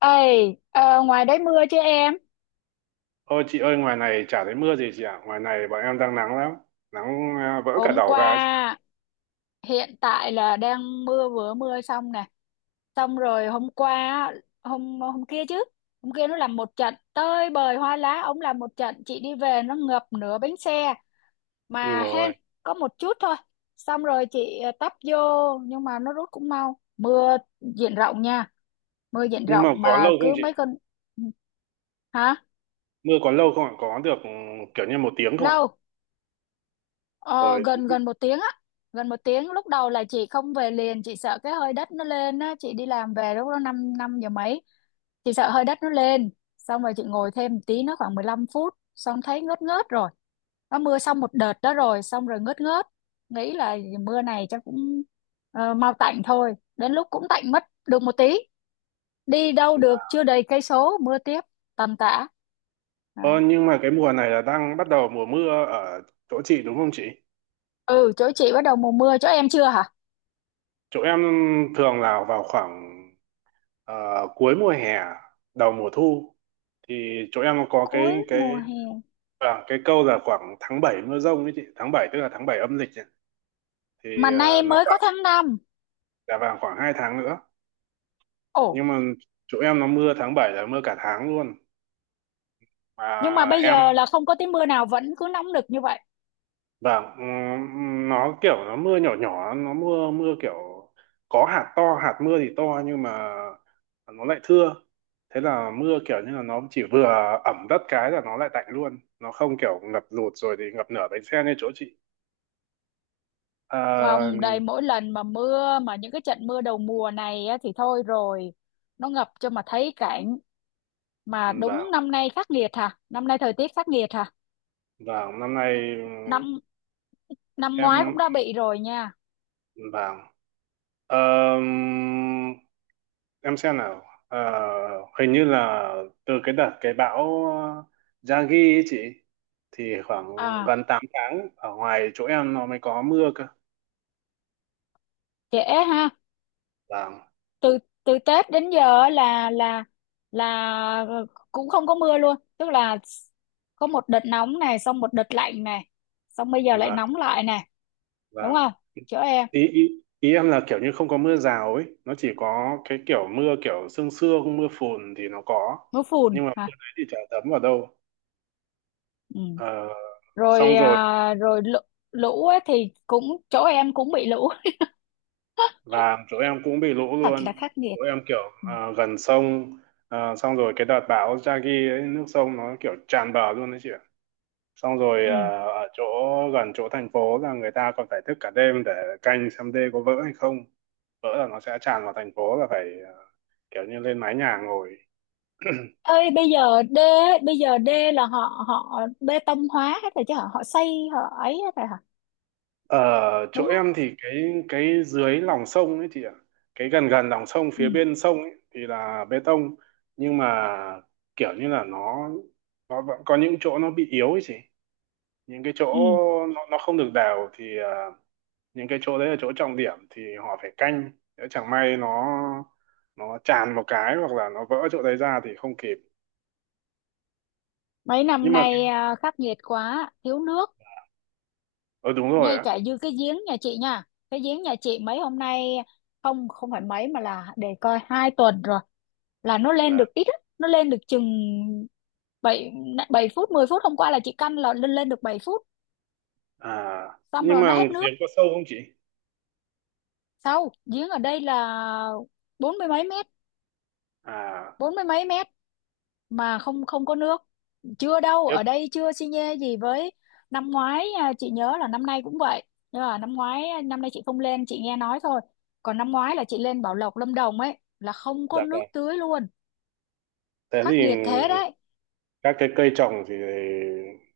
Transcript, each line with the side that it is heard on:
left: Ê, ngoài đấy mưa chứ em?
right: Ôi chị ơi, ngoài này chả thấy mưa gì chị ạ. Ngoài này bọn em đang nắng lắm. Nắng à, vỡ cả
left: Hôm
right: đầu ra ấy chị ạ.
left: qua hiện tại là đang mưa vừa mưa xong nè. Xong rồi hôm qua hôm hôm kia chứ. Hôm kia nó làm một trận tơi bời hoa lá, ông làm một trận chị đi về nó ngập nửa bánh xe
right: Ui
left: mà hên
right: rồi.
left: có một chút thôi. Xong rồi chị tấp vô, nhưng mà nó rút cũng mau. Mưa diện rộng nha, mưa diện
right: Nhưng
left: rộng
right: mà có
left: mà
right: lâu không
left: cứ
right: chị?
left: mấy con. Hả?
right: Mưa có lâu không ạ? Có được kiểu như một tiếng không ạ?
left: Lâu. Ờ,
right: Ôi.
left: Gần gần một tiếng á, gần một tiếng. Lúc đầu là chị không về liền, chị sợ cái hơi đất nó lên á. Chị đi làm về lúc đó năm năm giờ mấy, chị sợ hơi đất nó lên, xong rồi chị ngồi thêm một tí, nó khoảng 15 phút xong thấy ngớt ngớt rồi. Nó mưa xong một đợt đó rồi, xong rồi ngớt ngớt, nghĩ là mưa này chắc cũng mau tạnh thôi. Đến lúc cũng tạnh mất được một tí, đi đâu được chưa đầy cây số mưa tiếp tầm tã. Đó.
right: Ờ, nhưng mà cái mùa này là đang bắt đầu mùa mưa ở chỗ chị đúng không chị?
left: Ừ, chỗ chị bắt đầu mùa mưa, chỗ em chưa hả?
right: Chỗ em thường là vào khoảng cuối mùa hè, đầu mùa thu. Thì chỗ em có
left: Cuối
right: cái
left: mùa hè,
right: cái câu là khoảng tháng 7 mưa dông ấy chị. Tháng 7 tức là tháng 7 âm lịch. Ấy. Thì
left: mà nay
right: nó
left: mới có
right: khoảng
left: tháng năm.
right: là vào khoảng 2 tháng nữa,
left: Ồ,
right: nhưng mà chỗ em nó mưa tháng 7 là mưa cả tháng luôn
left: nhưng mà
right: mà.
left: bây
right: Em
left: giờ là không có tí mưa nào vẫn cứ nóng nực như vậy.
right: vâng. Nó kiểu nó mưa nhỏ nhỏ, nó mưa mưa kiểu có hạt to, hạt mưa thì to nhưng mà nó lại thưa. Thế là mưa kiểu như là nó chỉ vừa ẩm đất cái là nó lại tạnh luôn, nó không kiểu ngập lụt rồi thì ngập nửa bánh xe như chỗ chị. à,
left: Không, đây mỗi lần mà mưa mà những cái trận mưa đầu mùa này á, thì thôi rồi, nó ngập cho mà thấy cảnh. Mà đúng
right: vâng,
left: năm nay khắc nghiệt hả, năm nay thời tiết khắc nghiệt hả?
right: vâng năm nay
left: Năm, năm ngoái cũng
right: em
left: đã bị rồi nha.
right: vâng. Ờm, em xem nào. Ờ, hình như là từ cái đợt cái bão Yagi ấy chị thì khoảng
left: À,
right: gần 8 tháng ở ngoài chỗ em nó mới có mưa cơ.
left: trễ ha.
right: Vâng,
left: Từ, từ Tết đến giờ á là cũng không có mưa luôn, tức là có một đợt nóng này, xong một đợt lạnh này, xong bây giờ lại
right: vâng,
left: nóng lại này. Đúng
right: vâng.
left: không? Chỗ em
right: Ý, ý ý em là kiểu như không có mưa rào ấy, nó chỉ có cái kiểu mưa kiểu sương sương, mưa phùn thì nó có
left: mưa phùn
right: nhưng mà mưa
left: hả?
right: đấy thì chả thấm vào đâu.
left: Ừ.
right: Ờ,
left: Rồi
right: xong rồi
left: rồi lũ, lũ ấy thì cũng chỗ em cũng bị lũ.
right: và chỗ em cũng bị lũ
left: Thật
right: luôn.
left: là khắc nghiệt.
right: Chỗ em kiểu
left: Ừ.
right: gần sông. Xong rồi cái đợt bão Yagi ấy nước sông nó kiểu tràn bờ luôn đấy chị ạ. Xong rồi
left: Ừ.
right: ở chỗ gần chỗ thành phố là người ta còn phải thức cả đêm để canh xem đê có vỡ hay không, vỡ là nó sẽ tràn vào thành phố là phải kiểu như lên mái nhà ngồi.
left: Ơi, bây giờ đê, bây giờ đê là họ họ bê tông hóa hết rồi chứ hả, họ xây họ ấy hết rồi hả?
right: Ở chỗ
left: Đúng không?
right: em thì cái dưới lòng sông ấy chị ạ, cái gần gần lòng sông
left: Ừ.
right: phía bên sông ấy thì là bê tông, nhưng mà kiểu như là nó vẫn có những chỗ nó bị yếu ấy chị, những cái chỗ
left: Ừ.
right: nó không được đều thì những cái chỗ đấy là chỗ trọng điểm thì họ phải canh, nếu chẳng may nó tràn một cái hoặc là nó vỡ chỗ đấy ra thì không kịp.
left: Mấy
right: Nhưng
left: năm
right: mà
left: nay khắc nghiệt quá, thiếu nước,
right: ờ đúng rồi
left: ngay
right: á.
left: cả như cái giếng nhà chị nha. Cái giếng nhà chị mấy hôm nay không không phải mấy mà là để coi hai tuần rồi là nó lên
right: Vâng.
left: được ít á, nó lên được chừng bảy, 7 phút 10 phút. Hôm qua là chị căn là lên lên được 7 phút,
right: À
left: xong
right: nhưng
left: rồi nó
right: mà
left: hết nước.
right: giếng có sâu không chị?
left: Sau giếng ở đây là bốn mươi mấy mét,
right: À
left: bốn mươi mấy mét mà không không có nước. Chưa đâu,
right: tiếp.
left: ở đây chưa xi nhê gì với năm ngoái. Chị nhớ là năm nay cũng vậy, nhưng mà năm ngoái năm nay chị không lên, chị nghe nói thôi. Còn năm ngoái là chị lên Bảo Lộc Lâm Đồng ấy là không có
right: Dạ vâng.
left: nước tưới luôn.
right: Thế thì
left: Khắc nghiệt thế đấy.
right: các cái cây trồng thì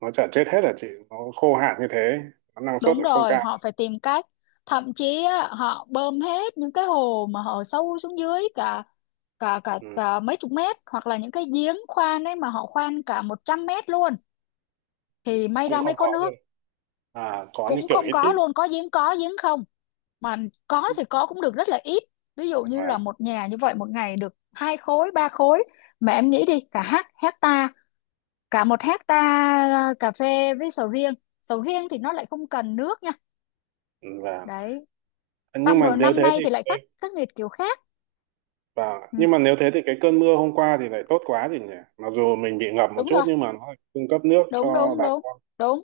right: nó chả chết hết hả chị, nó khô hạn như thế nó năng suất
left: Đúng
right: lại không
left: rồi,
right: cao.
left: họ phải tìm cách. Thậm chí á, họ bơm hết những cái hồ mà họ sâu xuống dưới cả cả cả,
right: Ừ.
left: cả mấy chục mét, hoặc là những cái giếng khoan ấy mà họ khoan cả 100 mét luôn thì may
right: Cũng
left: ra
right: không
left: mới có
right: có, nhưng
left: nước.
right: có như
left: Cũng
right: kiểu
left: không
right: ít
left: có
right: ít.
left: luôn, có giếng không, mà có thì có cũng được rất là ít. Ví dụ như là
right: và
left: một nhà như vậy một ngày được hai khối ba khối, mà em nghĩ đi cả hát hecta, cả một hecta cà phê với sầu riêng. Sầu riêng thì nó lại không cần nước nha.
right: và
left: Đấy.
right: nhưng
left: Xong
right: mà
left: rồi
right: nếu
left: năm
right: thế
left: nay
right: thì
left: thì lại
right: cái
left: khắc khắc nghiệt kiểu khác. Ừ,
right: nhưng mà nếu thế thì cái cơn mưa hôm qua thì lại tốt quá gì nhỉ, mặc dù mình bị ngập một
left: đúng
right: chút
left: rồi.
right: nhưng mà nó lại cung cấp nước
left: đúng
right: cho
left: đúng
right: bà
left: đúng
right: con.
left: Đúng.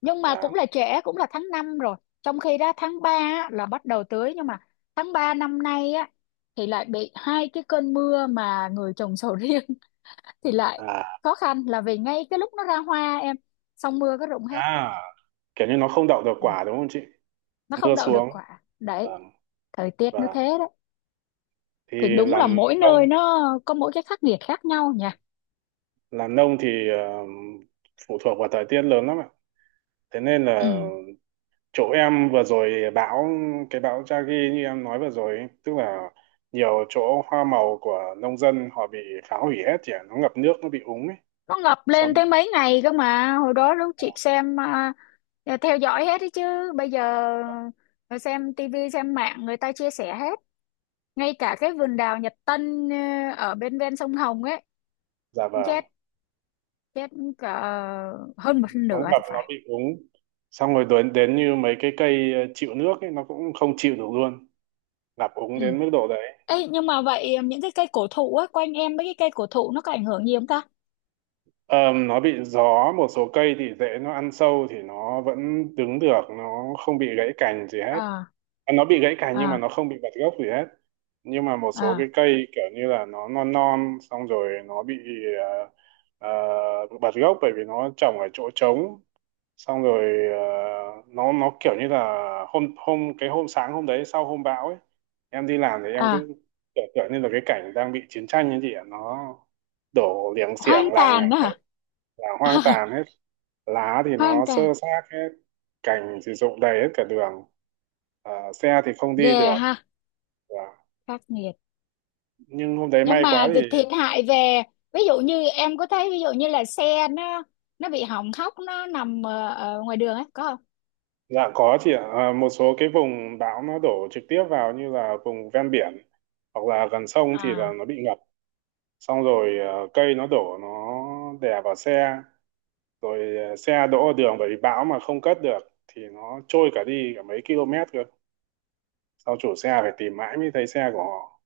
left: Nhưng mà cũng
right: Và
left: là trễ, cũng là tháng 5 rồi. Trong khi đó tháng 3 là bắt đầu tưới, nhưng mà tháng 3 năm nay á thì lại bị hai cái cơn mưa, mà người trồng sầu riêng thì lại
right: à,
left: khó khăn là vì ngay cái lúc nó ra hoa em, xong mưa cái rụng hết.
right: à kiểu như nó không đậu được
left: Ừ.
right: quả đúng không chị?
left: Nó không
right: Mưa
left: đậu
right: xuống.
left: được quả.
right: à,
left: Đấy, thời tiết nó
right: và
left: thế đấy.
right: thì
left: Thì đúng là
right: làm
left: mỗi
right: nông,
left: nơi nó có mỗi cái khắc nghiệt khác nhau nhỉ.
right: làm nông thì phụ thuộc vào thời tiết lớn lắm ạ. Thế nên là
left: Ừ.
right: chỗ em vừa rồi bão, cái bão Yagi như em nói vừa rồi ấy, tức là nhiều chỗ hoa màu của nông dân họ bị phá hủy hết thì nó ngập nước, nó bị úng ấy.
left: Nó ngập lên
right: Xong
left: tới mấy ngày cơ mà. Hồi đó lúc chị xem theo dõi hết đấy chứ. Bây giờ xem tivi xem mạng người ta chia sẻ hết. Ngay cả cái vườn đào Nhật Tân ở bên ven sông Hồng ấy,
right: dạ vâng.
left: chết, chết cả hơn một
right: Nó
left: nửa
right: ngập
left: thì
right: nó
left: phải.
right: bị úng, xong rồi đến đến như mấy cái cây chịu nước ấy nó cũng không chịu được luôn, ngập úng
left: Ừ.
right: đến mức độ đấy.
left: Ê, nhưng mà vậy những cái cây cổ thụ á, quanh em mấy cái cây cổ thụ nó có ảnh hưởng gì không ta?
right: Ờ, nó bị gió, một số cây thì rễ nó ăn sâu thì nó vẫn đứng được, nó không bị gãy cành gì hết.
left: À,
right: À, nó bị gãy cành nhưng mà
left: à,
right: nó không bị bật gốc gì hết. Nhưng mà một số cái
left: à,
right: cây kiểu như là nó non non xong rồi nó bị ờ, bật gốc bởi vì nó trồng ở chỗ trống. Xong rồi nó kiểu như là hôm hôm cái hôm sáng hôm đấy sau hôm bão ấy, em đi làm thì em
left: à,
right: cứ kiểu kiểu như là cái cảnh đang bị chiến tranh như chị ạ, nó đổ liềng xiềng
left: hoang
right: làng ngả
left: tàn đó
right: hết,
left: hả?
right: là hoang tàn hết. Lá thì
left: Hoang
right: nó xơ
left: tàn.
right: xác hết, cành thì rụng đầy hết cả đường. Ờ, xe thì không đi
left: Yeah
right: được.
left: ha,
right: Và-
left: khắc nghiệt.
right: nhưng hôm đấy
left: Nhưng
right: may quá
left: mà thì
right: thì.
left: thiệt hại về, ví dụ như em có thấy ví dụ như là xe nó bị hỏng hóc nó nằm ở ngoài đường ấy, có không?
right: Dạ có chị ạ. À, một số cái vùng bão nó đổ trực tiếp vào như là vùng ven biển hoặc là gần sông thì là
left: À,
right: nó bị ngập. Xong rồi cây nó đổ nó đè vào xe, rồi xe đỗ ở đường bởi vì bão mà không cất được thì nó trôi cả đi cả mấy km cơ. Sau chủ xe phải tìm mãi mới thấy xe của họ.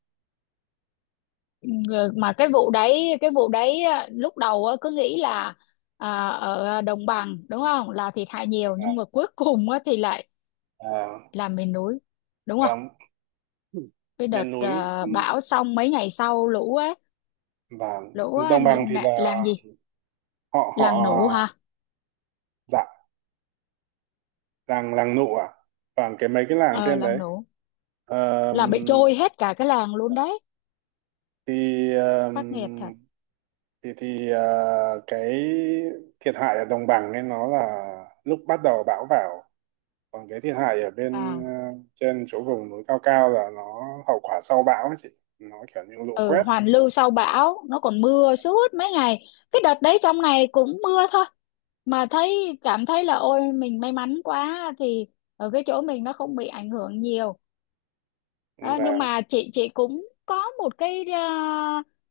left: ừ, mà cái vụ đấy lúc đầu cứ nghĩ là ở đồng bằng đúng không là thiệt hại nhiều, nhưng mà cuối cùng á thì lại
right: À,
left: là miền núi, đúng
right: và
left: không? Cái
right: miền
left: đợt
right: núi
left: bão xong mấy ngày sau lũ ấy,
right: và
left: lũ
right: đồng bằng thì là
left: làng gì,
right: họ họ
left: làng nủ hả?
right: dạ, làng làng nụ à và cái mấy cái làng
left: Ờ,
right: trên
left: làng
right: đấy.
left: nủ
right: Ờ,
left: là bị trôi hết cả cái làng luôn đấy.
right: thì
left: Khắc nghiệt thật.
right: thì cái thiệt hại ở đồng bằng ấy nó là lúc bắt đầu bão vào, còn cái thiệt hại ở bên
left: À,
right: trên chỗ vùng núi cao cao là nó hậu quả sau bão ấy chị, nó kiểu như lũ
left: ừ,
right: quét.
left: hoàn lưu sau bão nó còn mưa suốt mấy ngày. Cái đợt đấy trong ngày cũng mưa thôi, mà thấy cảm thấy là ôi mình may mắn quá thì ở cái chỗ mình nó không bị ảnh hưởng nhiều. Đó, nhưng
right: Và
left: mà chị cũng có một cái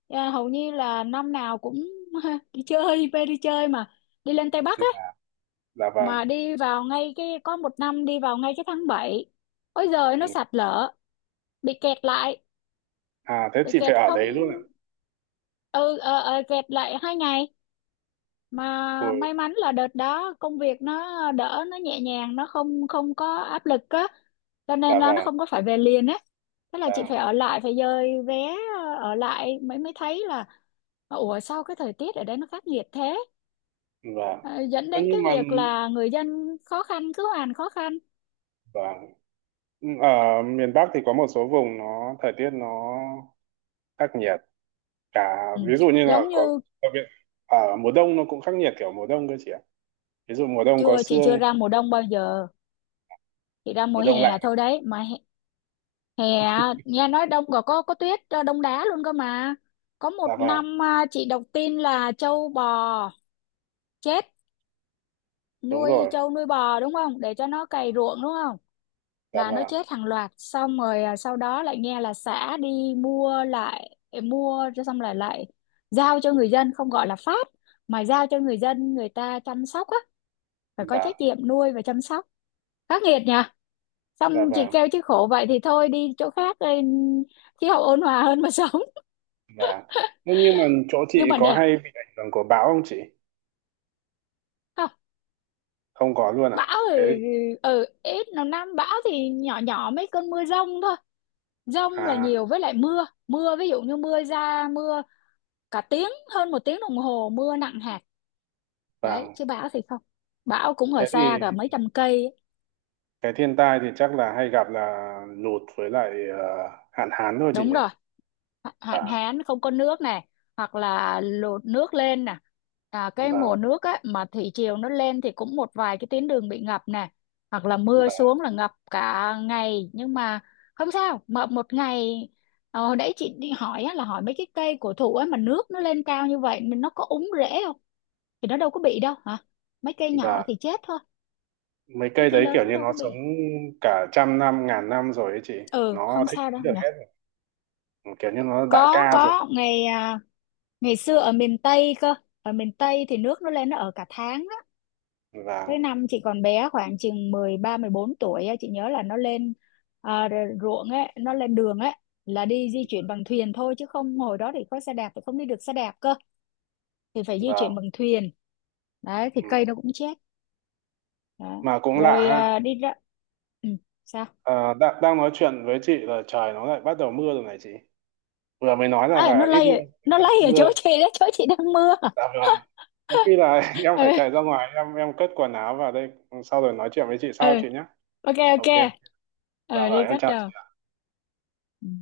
left: ờ, hầu như là năm nào cũng đi chơi về, đi chơi mà đi lên Tây Bắc á,
right: dạ vâng.
left: mà đi vào ngay cái có một năm đi vào ngay cái tháng 7, ôi giời
right: Ừ.
left: nó sạt lở, bị kẹt lại.
right: À thế
left: Bị
right: chị
left: kẹt
right: phải ở
left: không.
right: đấy luôn ạ?
left: Ừ, kẹt lại hai ngày, mà
right: Ôi,
left: may mắn là đợt đó công việc nó đỡ, nó nhẹ nhàng, nó không không có áp lực á, cho
right: dạ
left: nên là nó
right: vâng,
left: không có phải về liền á. Thế là
right: dạ
left: chị phải ở lại, phải dời vé, ở lại mới mới thấy là ủa sao cái thời tiết ở đây nó khắc nghiệt thế.
right: vâng.
left: Ờ, dẫn
right: Ơ,
left: đến cái
right: nhưng mà
left: việc là người dân khó khăn cứ hoàn khó khăn.
right: vâng, ở miền Bắc thì có một số vùng nó thời tiết nó khắc nghiệt cả,
left: Ừ.
right: ví dụ như là
left: Giống
right: có
left: như
right: đặc biệt ở mùa đông, nó cũng khắc nghiệt kiểu mùa đông cơ chị ạ. Ví dụ mùa đông có
left: chưa, chị chưa
right: sương,
left: ra mùa đông bao giờ, chị ra mùa
right: mùa đông
left: hè
right: lạnh.
left: thôi đấy mà. Hè. Nghe nói đông còn có tuyết đông đá luôn cơ mà. Có
right: Dạ
left: một
right: vàng.
left: năm chị đọc tin là trâu bò chết,
right: Đúng
left: nuôi
right: rồi.
left: trâu nuôi bò đúng không, để cho nó cày ruộng đúng không,
right: Dạ
left: là nó
right: vàng,
left: chết hàng loạt, xong rồi sau đó lại nghe là xã đi mua lại, mua cho xong lại lại giao cho người dân, không gọi là phát mà giao cho người dân, người ta chăm sóc á, phải có
right: vàng.
left: trách nhiệm nuôi và chăm sóc. Khắc nghiệt nhỉ.
right: Dạ
left: Xong chị
right: vàng,
left: kêu chứ khổ vậy thì thôi đi chỗ khác đi, khí hậu ôn hòa hơn mà sống.
right: vàng. Ơ, nhưng mà chỗ chị
left: Nhưng mà
right: có
left: đẹp.
right: hay bị ảnh hưởng của bão không chị?
left: Không.
right: Không có luôn ạ?
left: Bão ở,
right: Thế thì
left: ở ít, nào năm bão thì nhỏ nhỏ mấy cơn mưa dông thôi. Dông là
right: à
left: nhiều, với lại mưa, mưa ví dụ như mưa ra mưa cả tiếng, hơn một tiếng đồng hồ mưa nặng hạt.
right: vàng.
left: Đấy, chứ bão thì không, bão cũng ở
right: Thế
left: xa
right: thì
left: cả mấy trăm cây ấy.
right: cái thiên tai thì chắc là hay gặp là lụt với lại hạn hán thôi chị
left: Đúng
right: nhỉ.
left: rồi, hạn
right: Vàng,
left: hán không có nước này, hoặc là lụt nước lên nè. À, cái mùa
right: vàng,
left: nước á mà thủy triều nó lên thì cũng một vài cái tuyến đường bị ngập nè, hoặc là mưa
right: vàng,
left: xuống là ngập cả ngày, nhưng mà không sao, mà một ngày. Ờ, hồi nãy chị đi hỏi á, là hỏi mấy cái cây cổ thụ á mà nước nó lên cao như vậy mình nó có úng rễ không, thì nó đâu có bị đâu hả, mấy cây nhỏ
right: vàng.
left: thì chết thôi,
right: Mấy
left: mấy
right: cây
left: cây
right: đấy
left: lớn
right: kiểu
left: nó
right: như
left: đâu
right: nó
left: có
right: sống
left: bị.
right: cả trăm năm ngàn năm rồi ấy chị,
left: Ừ,
right: nó
left: không
right: thích
left: sao đâu
right: ứng được
left: nhỉ.
right: hết rồi. Kiểu như nó đại
left: có
right: ca rồi.
left: có ngày ngày xưa ở miền Tây cơ, ở miền Tây thì nước nó lên nó ở cả tháng á.
right: và
left: Cái năm chị còn bé khoảng chừng 13 14 tuổi á, chị nhớ là nó lên, ruộng ấy, nó lên đường ấy, là đi di chuyển bằng thuyền thôi, chứ không hồi đó thì có xe đạp thì không đi được xe đạp cơ, thì phải di
right: và
left: chuyển bằng thuyền. Đấy thì
right: ừ.
left: cây nó cũng chết. Đó.
right: Mà cũng lạ
left: Rồi
right: ha.
left: đi ra, ừ, sao?
right: Ờ, đang nói chuyện với chị là trời nó lại bắt đầu mưa rồi này chị, vừa mới nói là,
left: À, nó
right: là ít
left: lay
right: mưa
left: ở-, nó
right: là
left: lay ở
right: mưa
left: chỗ
right: rồi.
left: chị đó, chỗ chị đang mưa.
right: Dạ vâng, có khi là em phải
left: Ừ,
right: chạy ra ngoài em cất quần áo vào đây. Sau rồi nói chuyện với chị sau
left: ừ.
right: chị nhé.
left: Ok
right: Ok.
left: ok.
right: Dạ
left: Ờ
right: vâng
left: đi
right: em
left: cắt
right: chào
left: đầu.
right: chị.
left: Ừ.